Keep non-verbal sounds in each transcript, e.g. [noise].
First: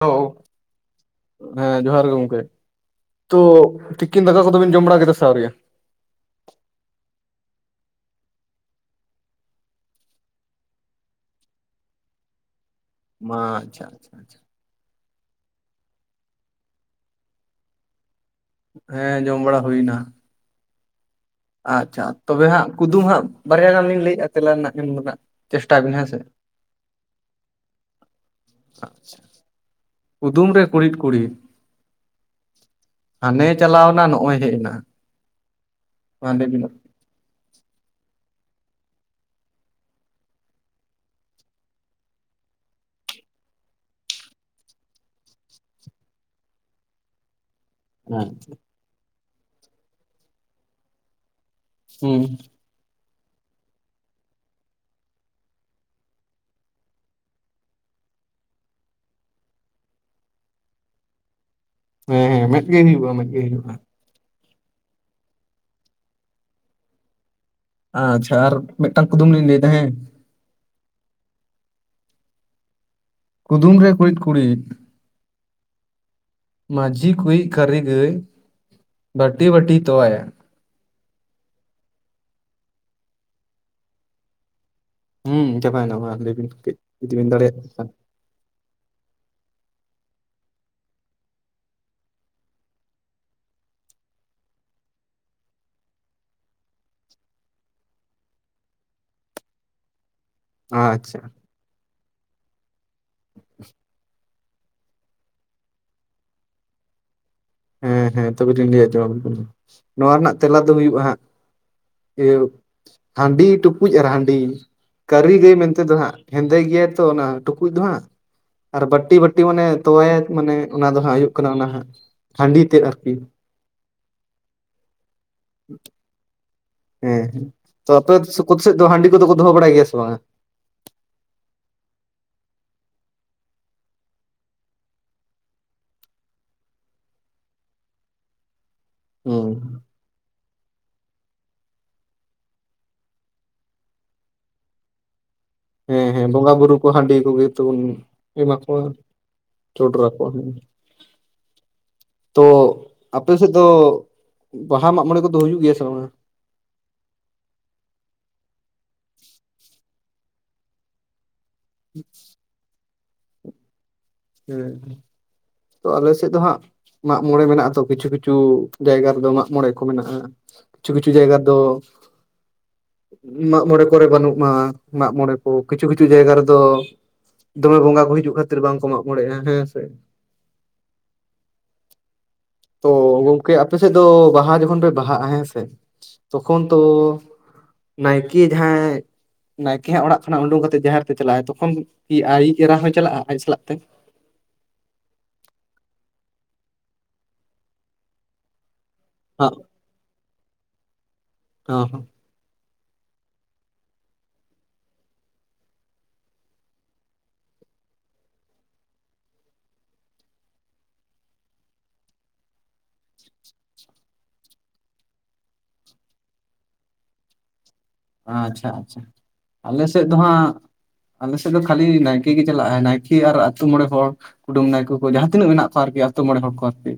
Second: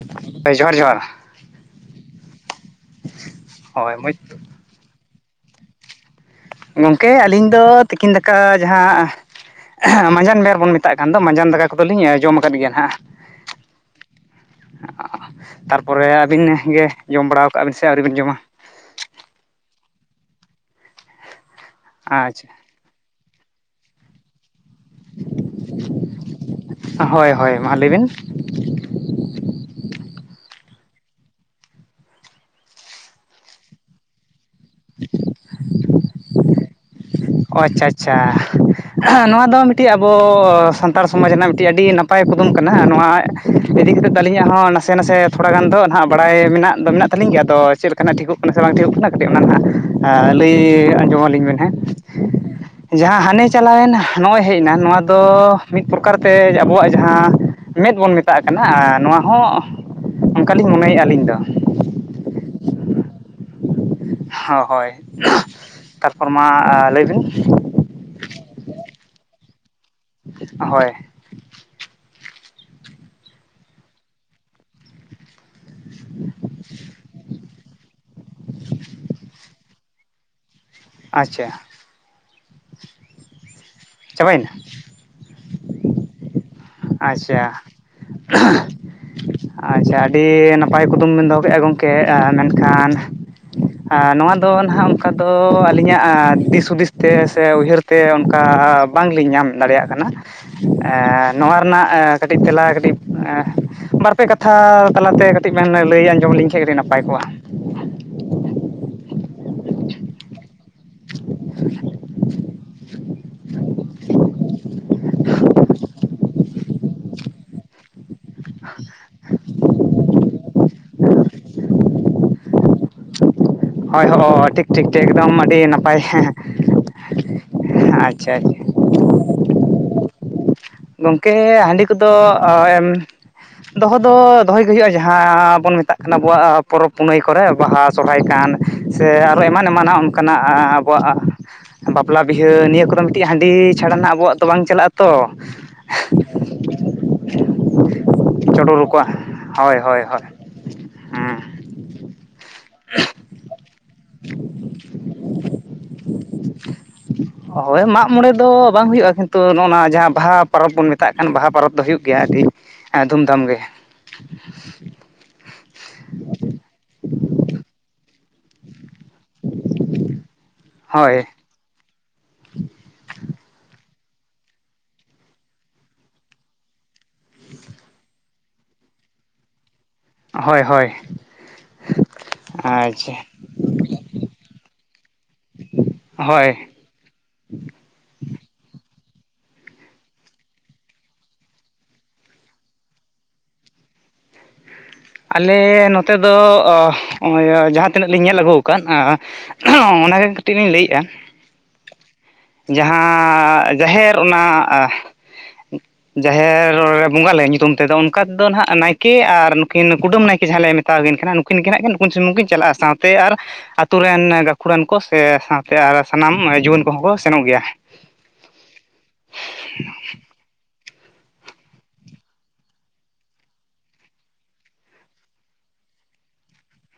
[unintelligible] ᱦᱳᱭ ᱡᱚᱦᱟᱨ ᱡᱚᱦᱟᱨ ᱦᱮᱸ ᱡᱚᱦᱟᱨ ᱜᱮ ᱜᱚᱝᱠᱮ ᱛᱚ ᱦᱳᱭ ᱢᱚᱡᱽ ᱛᱤᱠᱤᱱ ᱫᱟᱠᱟ ᱫᱚ ᱛᱚᱵᱮᱱ ᱡᱚᱢ ᱵᱟᱲᱟ ᱠᱮᱫᱟ ᱥᱮ ᱟᱹᱣᱨᱤᱭᱟ ᱜᱚᱝᱠᱮ ᱟᱹᱞᱤᱧ ᱫᱚ ᱛᱤᱠᱤᱱ ᱫᱟᱠᱟ ᱡᱟᱦᱟᱸ ᱢᱟᱸᱡᱟᱱ ᱵᱮᱨ ᱵᱚᱱ ᱢᱮᱛᱟᱜ ᱠᱟᱱ ᱫᱚ ᱢᱟᱸᱡᱟᱱ ᱫᱟᱠᱟ ᱠᱚᱫᱚ ᱞᱤᱧ ᱡᱚᱢ ᱟᱠᱟᱫ ᱜᱮᱭᱟ ᱦᱟᱸᱜ ᱢᱟ ᱟᱪᱪᱷᱟ ᱟᱪᱷᱟ ᱟᱪᱷᱟ ᱛᱟᱨᱯᱚᱨᱮ ᱟᱹᱵᱤᱱ ᱜᱮ ᱡᱚᱢ ᱵᱟᱲᱟᱣ ᱠᱟᱜᱼᱟ ᱵᱮᱱ ᱥᱮ ᱟᱹᱣᱨᱤ ᱵᱮᱱ ᱡᱚᱢᱟ ᱦᱮᱸ ᱡᱚᱢ ᱵᱟᱲᱟ ᱦᱩᱭᱱᱟ ᱟᱪᱪᱷᱟ ᱛᱚᱵᱮ ᱦᱟᱸᱜ ᱠᱩᱫᱩᱢ ᱦᱟᱸᱜ ᱵᱟᱨᱭᱟ ᱜᱟᱱ ᱞᱤᱧ ᱞᱟᱹᱭᱮᱫᱼᱟ ᱛᱮᱞᱟ ᱨᱮᱱᱟᱜ ᱮᱢ ᱫᱚ ᱱᱷᱟᱜ ᱪᱮᱥᱴᱟᱭ ᱵᱮᱱ ᱦᱮᱸᱥᱮ ᱦᱳᱭ ᱦᱳᱭ ᱢᱟ ᱞᱟᱹᱭ ᱵᱤᱱ ᱠᱩᱫᱩᱢ ᱨᱮ ᱠᱩᱲᱤᱫᱽ ᱠᱩᱲᱤᱫᱽ ᱦᱟᱱᱮ ᱪᱟᱞᱟᱣ ᱮᱱᱟ ᱱᱚᱜᱼᱚᱭ ᱦᱮᱡ ᱮᱱᱟ [inaudible] ᱢᱟ ᱞᱟᱹᱭ ᱵᱮᱱᱚᱜ ᱚ ᱟᱪᱪᱷᱟ ᱟᱪᱪᱷᱟ ᱱᱚᱣᱟ ᱫᱚ ᱢᱤᱫᱴᱮᱡ ᱟᱵᱚ ᱥᱟᱱᱛᱟᱲ ᱥᱚᱢᱟᱡᱽ ᱨᱮᱱᱟᱜ ᱢᱤᱫᱴᱮᱡ ᱟᱹᱰᱤ ᱱᱟᱯᱟᱭ ᱠᱩᱫᱩᱢ ᱠᱟᱱᱟ ᱟᱨ ᱱᱚᱣᱟ ᱤᱫᱤ ᱠᱟᱛᱮᱫ ᱫᱚ ᱟᱹᱞᱤᱧᱟᱜ ᱦᱚᱸ ᱱᱟᱥᱮ ᱱᱟᱥᱮ ᱛᱷᱚᱲᱟ ᱜᱟᱱ ᱫᱚ ᱱᱟᱦᱟᱸᱜ ᱵᱟᱲᱟᱭ ᱢᱮᱱᱟᱜ ᱫᱚ ᱢᱮᱱᱟᱜ ᱛᱟᱹᱞᱤᱧ ᱜᱮᱭᱟ ᱟᱫᱚ ᱪᱮᱫ ᱞᱮᱠᱟᱱᱟᱜ ᱦᱩᱸ ᱴᱷᱤᱠᱚᱜ ᱠᱟᱱᱟ ᱥᱮ ᱵᱟᱝ ᱴᱷᱤᱠᱚᱜ ᱠᱟᱱᱟ ᱠᱟᱹᱴᱤᱡ ᱚᱱᱟ ᱱᱟᱦᱟᱸᱜ ᱞᱟᱹᱭ ᱟᱸᱡᱚᱢ ᱟᱹᱞᱤᱧ ᱵᱮᱱ ᱦᱮᱸ ᱦᱩᱸ ᱡᱟᱦᱟᱸ ᱦᱟᱱᱮ ᱪᱟᱞᱟᱣᱮᱱ ᱱᱚᱜᱼᱚᱭ ᱦᱮᱡ ᱮᱱᱟ ᱱᱚᱣᱟ ᱫᱚ ᱢᱤᱫ ᱯᱨᱚᱠᱟᱨ ᱛᱮ ᱟᱵᱚᱣᱟᱜ ᱡᱟᱦᱟᱸ ᱢᱮᱫᱽ ᱵᱚᱱ ᱢᱮᱛᱟᱜ ᱠᱟᱱᱟ ᱟᱨ ᱱᱚᱣᱟ ᱦᱚᱸ ᱚᱱᱠᱟ ᱞᱤᱧ ᱢᱚᱱᱮᱭᱮᱫᱼᱟ ᱟᱹᱞᱤᱧ ᱫᱚ ᱦᱮᱸ ᱦᱮᱸ ᱢᱮᱫ ᱜᱮ ᱦᱩᱭᱩᱜᱼᱟ ᱢᱮᱫᱜᱮ ᱦᱩᱭᱩᱜᱼᱟ᱾ ᱦᱟ ᱦᱳᱭ ᱛᱟᱨᱯᱚᱨ ᱢᱟ ᱞᱟᱹᱭ ᱵᱤᱱ ᱟᱪᱪᱷᱟ ᱟᱨ ᱢᱤᱫᱴᱟᱝ ᱠᱩᱫᱩᱢ ᱞᱤᱧ ᱞᱟᱹᱭᱮᱫᱟ ᱦᱮᱸ ᱦᱳᱭ ᱠᱩᱫᱩᱢ ᱨᱮ ᱠᱩᱬᱤᱫ ᱠᱩᱬᱤᱫ [inaudible] ᱢᱟᱹᱡᱷᱤ ᱠᱩᱭᱤᱡ ᱠᱟᱹᱨᱤᱜᱟᱹᱭ ᱵᱟᱹᱴᱤ ᱵᱟᱹᱴᱤ ᱛᱚᱣᱟᱭᱟ᱾ ᱟᱪᱪᱷᱟ ᱪᱟᱵᱟᱭᱱᱟ? ᱦᱩᱸ ᱪᱟᱵᱟᱭᱱᱟ ᱢᱟ ᱞᱟᱹᱭ ᱵᱤᱱ ᱠᱟᱹᱡ ᱡᱩᱫᱤ ᱵᱤᱱ ᱟᱪᱪᱷᱟ ᱫᱟᱲᱮᱭᱟᱜ ᱠᱷᱟᱱ ᱟᱪᱪᱷᱟ ᱟᱹᱰᱤ ᱱᱟᱯᱟᱭ ᱠᱩᱫᱩᱢ ᱵᱤᱱ ᱫᱚᱦᱚ ᱠᱮᱫᱼᱟ ᱜᱚᱢᱠᱮ ᱢᱮᱱᱠᱷᱟᱱ ᱱᱚᱣᱟ ᱫᱚ ᱱᱟᱦᱟᱸᱜ ᱚᱱᱠᱟ ᱫᱚ ᱟᱹᱞᱤᱧᱟᱜ ᱫᱤᱥ ᱦᱩᱫᱤᱥ ᱛᱮ ᱥᱮ ᱩᱭᱦᱟᱹᱨ ᱛᱮ ᱚᱱᱠᱟ ᱵᱟᱝᱞᱤᱧ ᱧᱟᱢ ᱫᱟᱲᱮᱭᱟᱜ ᱠᱟᱱᱟ᱾ ᱟᱪᱪᱷᱟ ᱱᱚᱣᱟ ᱨᱮᱱᱟᱜ ᱠᱟᱹᱴᱤᱡ ᱛᱮᱞᱟ ᱠᱟᱹᱴᱤᱡ ᱵᱟᱨᱯᱮ ᱠᱟ ᱛᱷᱟ ᱛᱟᱞᱟᱛᱮ ᱠᱟᱹᱴᱤᱡ ᱞᱟᱹᱭ ᱟᱸᱡᱚᱢ ᱞᱤᱧ ᱠᱷᱟᱱ ᱟᱹᱰᱤ ᱱᱟᱯᱟᱭ ᱠᱚᱜᱼᱟ᱾ ᱦᱮᱸ ᱦᱮᱸ ᱛᱚᱵᱮ ᱞᱤᱧ ᱞᱟᱹᱭ ᱟᱸᱡᱚᱢ ᱟᱹᱵᱤᱱ ᱠᱟᱱᱟ ᱱᱚᱣᱟ ᱨᱮᱱᱟᱜ ᱛᱮᱞᱟ ᱫᱚ ᱦᱩᱭᱩᱜᱼᱟ ᱦᱟᱸᱜ ᱤᱭᱟᱹ ᱦᱟᱺᱰᱤ ᱴᱩᱠᱩᱡ ᱟᱨ ᱦᱟᱺᱰᱤ ᱠᱟᱹᱨᱤ ᱜᱟᱹᱭ ᱢᱮᱱᱛᱮ ᱫᱚ ᱦᱟᱸᱜ ᱦᱮᱸᱫᱮ ᱜᱮᱭᱟᱭ ᱛᱚ ᱚᱱᱟ ᱴᱩᱠᱩᱡ ᱫᱚ ᱦᱟᱸᱜ ᱟᱨ ᱵᱟᱹᱴᱤ ᱵᱟᱹᱴᱤ ᱢᱟᱱᱮ ᱛᱚᱣᱟᱭᱟᱭ ᱢᱟᱱᱮ ᱚᱱᱟ ᱫᱚ ᱦᱟᱸᱜ ᱦᱩᱭᱩᱜ ᱠᱟᱱᱟ ᱚᱱᱟ ᱦᱟᱜ ᱦᱟᱺᱰᱤ ᱛᱮᱫ ᱟᱨᱠᱤ ᱦᱳᱭ ᱦᱳᱭ ᱴᱷᱤᱠ ᱴᱷᱤᱠ ᱴᱷᱤᱠ ᱮᱠᱫᱚᱢ ᱟᱹᱰᱤ ᱱᱟᱯᱟᱭ ᱦᱮᱸ ᱦᱮᱸ ᱛᱚ ᱟᱯᱮ ᱥᱳᱠᱳᱛᱥᱮᱫ ᱫᱚ ᱦᱟᱺᱰᱤ ᱠᱚᱫᱚ ᱠᱚ ᱫᱚᱦᱚ ᱵᱟᱲᱟᱭ ᱜᱮᱭᱟ ᱥᱮ ᱵᱟᱝᱟ? ᱜᱚᱝᱠᱮ ᱦᱟᱺᱰᱤ ᱠᱚᱫᱚ ᱮᱢ ᱫᱚᱦᱚ ᱫᱚ ᱫᱚᱦᱚᱭᱜᱮ ᱦᱩᱭᱩᱜᱼᱟ ᱡᱟᱦᱟᱸ ᱵᱚᱱ ᱢᱮᱛᱟᱜ ᱠᱟᱱᱟ ᱟᱵᱚᱣᱟᱜ ᱯᱚᱨᱚᱵᱽ ᱯᱩᱱᱟᱹᱭ ᱠᱚᱨᱮ ᱵᱟᱦᱟ ᱥᱚᱨᱦᱟᱭ ᱠᱟᱱ ᱥᱮ ᱟᱨᱚ ᱦᱩᱸ ᱮᱢᱟᱱ ᱮᱢᱟᱱᱟᱜ ᱠᱟᱱᱟ ᱟᱵᱚᱣᱟᱜ ᱵᱟᱯᱞᱟ ᱵᱤᱦᱟᱹ ᱱᱤᱭᱟᱹ ᱠᱚᱫᱚ ᱢᱤᱫᱴᱤᱡ ᱦᱟᱺᱰᱤ ᱪᱷᱟᱲᱟ ᱱᱟᱦᱟᱜ ᱟᱵᱚᱣᱟᱜ ᱫᱚ ᱵᱟᱝ ᱪᱟᱞᱟᱜ ᱟ ᱛᱚ ᱦᱮᱸ ᱦᱮᱸ ᱵᱚᱸᱜᱟ ᱵᱩᱨᱩ ᱠᱚ ᱦᱟᱺᱰᱤ ᱠᱚᱜᱮ ᱛᱚᱵᱚᱱ ᱮᱢᱟ ᱪᱚᱰᱚᱨ ᱠᱚᱣᱟ᱾ ᱟᱠᱚᱣᱟ ᱦᱳᱭ ᱦᱳᱭ ᱪᱚᱰᱚᱨ ᱦᱳᱭ ᱟᱠᱚᱣᱟ ᱦᱮᱸ ᱛᱚ ᱟᱯᱮ ᱥᱮᱫ ᱫᱚ ᱵᱟᱦᱟ ᱢᱟᱜ ᱢᱚᱬᱮ ᱠᱚᱫᱚ ᱦᱩᱭᱩᱜ ᱜᱮᱭᱟ ᱥᱮ ᱵᱟᱝᱼᱟ? ᱦᱳᱭ ᱢᱟᱜ ᱢᱚᱬᱮ ᱫᱚ ᱵᱟᱝ ᱦᱩᱭᱩᱜᱼᱟ ᱠᱤᱱᱛᱩ ᱱᱚᱜᱼᱱᱟ ᱱᱚᱣᱟ ᱡᱟᱦᱟᱸ ᱵᱟᱦᱟ ᱯᱚᱨᱚᱵᱽ ᱵᱚᱱ ᱢᱮᱛᱟᱜ ᱠᱟᱱ ᱵᱟᱦᱟ ᱯᱚᱨᱚᱵᱽ ᱫᱚ ᱦᱩᱭᱩᱜ ᱜᱮᱭᱟ ᱟᱹᱰᱤ ᱫᱷᱩᱢᱫᱷᱟᱢ ᱜᱮ᱾ ᱦᱮᱸ ᱛᱚ ᱟᱞᱮ ᱥᱮᱫ ᱫᱚ ᱦᱟᱸᱜ ᱢᱟᱜ ᱢᱚᱬᱮ ᱢᱮᱱᱟᱜ ᱟᱛᱚ ᱠᱤᱪᱷᱩ ᱠᱤᱪᱷᱩ ᱡᱟᱭᱜᱟ ᱢᱟᱜ ᱢᱚᱬᱮ ᱠᱚ ᱢᱮᱱᱟᱜᱼᱟ ᱠᱤᱪᱷᱩ ᱠᱤᱪᱷᱩ ᱦᱳᱭ ᱡᱟᱭᱜᱟ ᱫᱚ ᱢᱟᱜᱢᱚᱬᱮ ᱠᱚᱨᱮ ᱵᱟᱹᱱᱩᱜ ᱢᱟ ᱢᱟᱜᱢᱚᱬᱮ ᱠᱚ ᱠᱤᱪᱷᱩ ᱠᱤᱪᱷᱩ ᱡᱟᱭᱜᱟ ᱨᱮᱫᱚ ᱫᱚᱢᱮ ᱵᱚᱸᱜᱟ ᱠᱚ ᱦᱤᱡᱩᱜ ᱠᱷᱟᱹᱛᱤᱨ ᱵᱟᱝ ᱠᱚ ᱢᱟᱜ ᱢᱚᱬᱮᱜᱼᱟ ᱦᱮᱸ ᱥᱮ᱾ ᱦᱳᱭ ᱦᱳᱭ ᱛᱚ ᱟᱪᱪᱷᱟ ᱜᱚᱝᱠᱮ ᱟᱯᱮ ᱥᱮᱫ ᱫᱚ ᱵᱟᱦᱟ ᱡᱚᱠᱷᱚᱱ ᱯᱮ ᱵᱟᱦᱟᱜᱼᱟ ᱦᱮᱸᱥᱮ ᱦᱳᱭ ᱛᱚᱠᱷᱚᱱ ᱛᱚ ᱱᱟᱭᱠᱮ ᱡᱟᱦᱟᱸᱭ ᱱᱟᱭᱠᱮ ᱦᱟᱜ ᱚᱲᱟᱜ ᱠᱷᱚᱱᱟᱜ ᱩᱰᱩᱝ ᱠᱟᱛᱮᱫ ᱡᱟᱦᱮᱨ ᱛᱮ ᱪᱟᱞᱟᱜ ᱟᱭ ᱛᱚᱠᱷᱚᱱ ᱟᱭᱤᱡ ᱮᱨᱟ ᱦᱚᱭ ᱪᱟᱞᱟᱜᱼᱟ ᱟᱭ ᱥᱟᱞᱟᱜ ᱛᱮ? ᱟᱞᱮ ᱱᱚᱛᱮ ᱫᱚ ᱡᱟᱦᱟᱸ ᱛᱤᱱᱟᱹᱜ ᱞᱤᱧ ᱧᱮᱞ ᱟᱹᱜᱩ ᱟᱠᱟᱫ ᱦᱚᱸ ᱚᱱᱟᱜᱮ ᱠᱟᱹᱴᱤᱡ ᱞᱤᱧ ᱞᱟᱹᱭᱮᱜᱼᱟ ᱦᱚ ᱦᱚᱸ ᱡᱟᱦᱟᱸ ᱡᱟᱦᱮᱨ ᱚᱱᱟ ᱡᱟᱦᱮᱨᱸ ᱵᱚᱸᱜᱟᱞᱮ ᱧᱩᱛᱩᱢ ᱛᱮᱫᱚ ᱚᱱᱠᱟ ᱛᱮᱫᱚ ᱱᱟᱦᱟᱜ ᱱᱟᱭᱠᱮ ᱟᱨ ᱱᱩᱠᱤᱱ ᱠᱩᱰᱟᱹᱢ ᱱᱟᱭᱠᱮ ᱡᱟᱦᱟᱸ ᱞᱮ ᱢᱮ ᱢᱟᱛᱟᱣ ᱟᱠᱤᱱ ᱠᱟᱱᱟ ᱱᱩᱠᱤᱱ ᱜᱮ ᱦᱟᱜ ᱜᱮ ᱱᱩᱠᱤᱱ ᱥᱩᱢᱩᱝ ᱠᱤᱱ ᱪᱟᱞᱟᱜᱼᱟ ᱥᱟᱶᱛᱮ ᱟᱨ ᱟᱛᱩ ᱨᱮᱱ ᱜᱟᱹᱠᱷᱩᱲᱟᱱ ᱠᱚ ᱥᱮ ᱥᱟᱶᱛᱮ ᱟᱨ ᱥᱟᱱᱟᱢ ᱡᱩᱣᱟᱹᱱ ᱠᱚᱦᱚᱸ ᱠᱚ ᱥᱮᱱᱚᱜ ᱜᱮᱭᱟ᱾ ᱟᱪᱪᱷᱟ ᱟᱪᱪᱷᱟ ᱟᱞᱮ ᱥᱮᱫ ᱫᱚ ᱦᱟᱸᱜ ᱟᱞᱮᱥᱮᱫ ᱫᱚ ᱠᱷᱟᱹᱞᱤ ᱱᱟᱭᱠᱮ ᱜᱮ ᱪᱟᱞᱟᱜᱼᱟ ᱱᱟᱭᱠᱮ ᱟᱨ ᱟᱛᱩ ᱢᱚᱬᱮ ᱦᱚᱲ ᱠᱩᱰᱟᱹᱢ ᱱᱟᱭᱠᱮ ᱠᱚ ᱡᱟᱦᱟᱸ ᱛᱤᱱᱟᱹᱜ ᱢᱮᱱᱟᱜ ᱠᱚᱣᱟ ᱟᱨᱠᱤ ᱟᱹᱛᱳ ᱢᱚᱬᱮ ᱦᱚᱲ ᱠᱚ ᱟᱨᱠᱤ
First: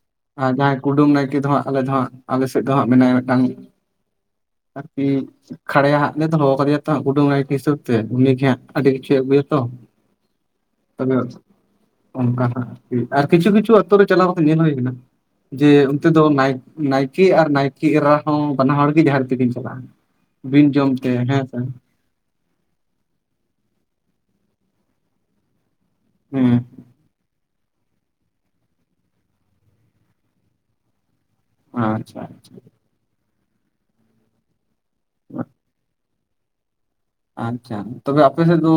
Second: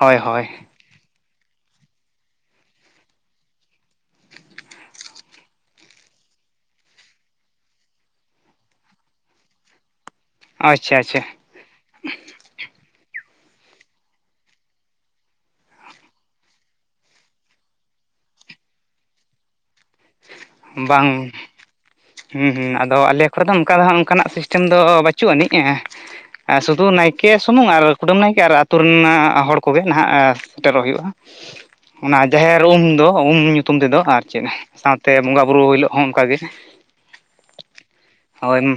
ᱦᱳᱭ ᱦᱳᱭ ᱟᱨ ᱡᱟᱦᱟᱸᱭ ᱠᱩᱰᱟᱹᱢ ᱱᱟᱭᱠᱮ ᱫᱚ ᱦᱟᱸᱜ ᱟᱞᱮ ᱫᱚ ᱦᱟᱸᱜ ᱟᱞᱮ ᱥᱮᱫ ᱫᱚ ᱦᱟᱸᱜ ᱢᱮᱱᱟᱭᱟ ᱢᱤᱫᱴᱟᱝ ᱠᱷᱟᱲᱮᱭᱟ ᱦᱟᱸᱜ ᱞᱮ ᱫᱚᱦᱚ ᱠᱟᱫᱮᱭᱟ ᱛᱚ ᱦᱟᱸᱜ ᱠᱩᱰᱟᱹᱢ ᱱᱟᱭᱠᱮ ᱦᱤᱥᱟᱹᱵᱽ ᱛᱮ ᱩᱱᱤᱜᱮ ᱦᱟᱸᱜ ᱟᱹᱰᱤ ᱠᱤᱪᱷᱩᱭ ᱟᱹᱜᱩᱭᱟᱛᱚ [inaudible] ᱛᱚᱵᱮ ᱟᱪᱪᱷᱟ ᱚᱱᱠᱟ ᱱᱟᱜ ᱟᱨ ᱠᱤᱪᱷᱩ ᱠᱤᱪᱷᱩ ᱟᱛᱳ ᱨᱮ ᱪᱟᱞᱟᱣ ᱠᱟᱛᱮ ᱧᱮᱞ ᱦᱩᱭ ᱠᱟᱱᱟ ᱡᱮ ᱚᱱᱛᱮ ᱫᱚ ᱱᱟᱭᱠᱮ ᱟᱨ ᱱᱟᱭᱠᱮ ᱮᱨᱟ ᱦᱚᱸ ᱵᱟᱱᱟ ᱦᱚᱲ ᱜᱮ ᱡᱟᱦᱮᱨ ᱛᱮᱠᱤᱱ ᱪᱟᱞᱟᱜ-ᱟ ᱵᱟᱝ ᱦᱩᱸ ᱦᱩᱸ ᱟᱫᱚ ᱟᱞᱮ ᱠᱚᱨᱮ ᱫᱚ ᱚᱱᱠᱟ ᱫᱚ ᱦᱟᱜ ᱚᱱᱠᱟᱱᱟᱜ ᱥᱤᱥᱴᱮᱢ ᱫᱚ ᱵᱟᱪᱩᱜ ᱟᱹᱱᱤᱡ ᱦᱮᱸ ᱥᱩᱫᱷᱩ ᱱᱟᱭᱠᱮ ᱠᱮ ᱥᱩᱢᱩᱝ ᱟᱨ ᱠᱩᱰᱟᱹᱢ ᱱᱟᱭᱠᱮ ᱟᱨ ᱟᱹᱛᱩ ᱨᱮᱱ ᱦᱚᱲ ᱠᱚᱜᱮ ᱱᱟᱦᱟᱜ ᱥᱮᱴᱮᱨᱚᱜ ᱦᱩᱭᱩᱜ-ᱟ ᱚᱱᱟ ᱟᱪᱪᱷᱟ ᱡᱟᱦᱮᱨ ᱩᱢ ᱫᱚ ᱩᱢ ᱧᱩᱛᱩᱢ ᱛᱮᱫᱚ ᱟᱨ ᱪᱮᱫ ᱥᱟᱶᱛᱮ ᱥᱮ ᱵᱚᱸᱜᱟ ᱵᱩᱨᱩ ᱦᱤᱞᱳᱜ ᱦᱚᱸ ᱚᱱᱠᱟᱜᱮ ᱟᱪᱪᱷᱟ ᱛᱚᱵᱮ ᱟᱯᱮ ᱦᱳᱭ ᱥᱮᱫ ᱫᱚ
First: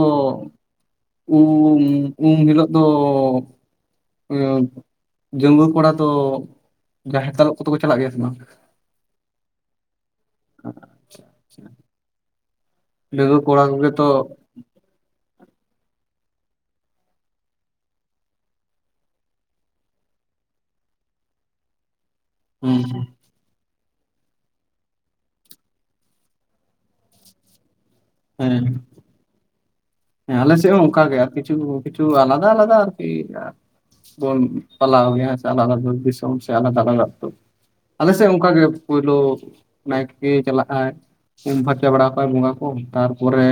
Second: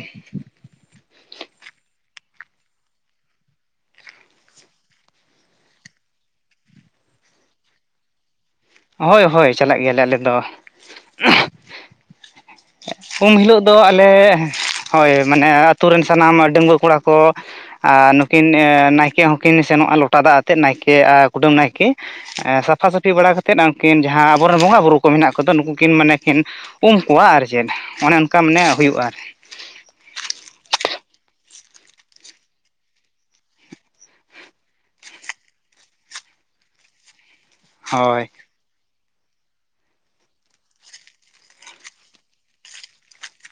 ᱩᱢ ᱩᱢ ᱦᱤᱞᱳ ᱫᱚ ᱰᱟᱺᱜᱽᱣᱟᱹ ᱠᱚᱲᱟ ᱫᱚ ᱡᱟᱦᱮᱨ ᱫᱟᱞᱚᱵ ᱠᱚᱫᱚ ᱠᱚ ᱪᱟᱞᱟᱜ ᱜᱮᱭᱟ ᱥᱮ ᱵᱟᱝ? ᱦᱳᱭ ᱦᱳᱭ ᱪᱟᱞᱟᱜ ᱜᱮᱭᱟᱞᱮ ᱟᱞᱮ ᱫᱚ ᱩᱢ ᱰᱟᱺᱜᱩᱣᱟᱹ ᱦᱤᱞᱳᱜ ᱠᱚᱲᱟ ᱫᱚ ᱠᱚᱜᱮ ᱟᱞᱮ ᱛᱚ ᱦᱳᱭ ᱢᱟᱱᱮ ᱟᱹᱛᱩ ᱨᱮᱱ ᱥᱟᱱᱟᱢ ᱰᱟᱺᱜᱽᱣᱟᱹ ᱠᱚᱲᱟ ᱠᱚ ᱟᱨ ᱱᱩᱠᱤᱱ ᱱᱟᱭᱠᱮ ᱦᱚᱸᱠᱤᱱ ᱥᱮᱱᱚᱜ-ᱟ ᱞᱚᱴᱟ ᱫᱟᱜ ᱟᱛᱮᱫ ᱱᱟᱭᱠᱮ ᱟᱨ ᱠᱩᱰᱟᱹᱢ ᱱᱟᱭᱠᱮ ᱦᱩᱸ ᱥᱟᱹᱯᱷᱟ ᱥᱟᱹᱯᱷᱤ ᱵᱟᱲᱟ ᱠᱟᱛᱮ ᱮᱛᱮᱫ ᱩᱱᱠᱤᱱ ᱡᱟᱦᱟᱸ ᱟᱵᱚᱨᱮᱱ ᱵᱚᱸᱜᱟ ᱵᱩᱨᱩ ᱠᱚ ᱢᱮᱱᱟᱜ ᱠᱚᱫᱚ ᱱᱩᱠᱩᱠᱤᱱ ᱢᱟᱱᱮ ᱠᱤᱱ ᱩᱢᱠᱚᱣᱟ ᱟᱨ ᱪᱮᱫ ᱚᱱᱮ ᱚᱱᱠᱟ ᱢᱟᱱᱮ ᱦᱮᱸ ᱦᱩᱭᱩᱜ-ᱟ ᱦᱮᱸ ᱟᱞᱮ ᱥᱮᱫ ᱦᱚᱸ ᱚᱱᱠ ᱜᱮ ᱠᱤᱪᱷᱩ ᱠᱤᱪᱷᱩ ᱟᱞᱟᱫᱟ ᱟᱞᱟᱫᱟ ᱟᱨᱠᱤ ᱵᱚᱱ ᱯᱟᱞᱟᱣ ᱜᱮᱭᱟ ᱦᱮᱥᱮ ᱟᱞᱟᱫᱟ ᱟᱞᱟᱫᱟ ᱫᱤᱥᱚᱢ ᱥᱮ ᱟᱞᱟᱫᱟ ᱟᱞᱟᱫᱟ ᱟᱛᱳ ᱦᱳᱭ ᱟᱞᱮᱥᱮᱫ ᱚᱱᱠᱟ ᱜᱮ ᱯᱳᱭᱞᱳ ᱱᱟᱭᱠᱮ ᱪᱟᱞᱟᱜ-ᱟᱭ ᱩᱢ ᱯᱷᱟᱨᱪᱟ ᱵᱟᱲᱟ ᱠᱚᱟᱭ ᱵᱚᱸᱜᱟ ᱠᱚ ᱛᱟᱨᱯᱚᱨᱮ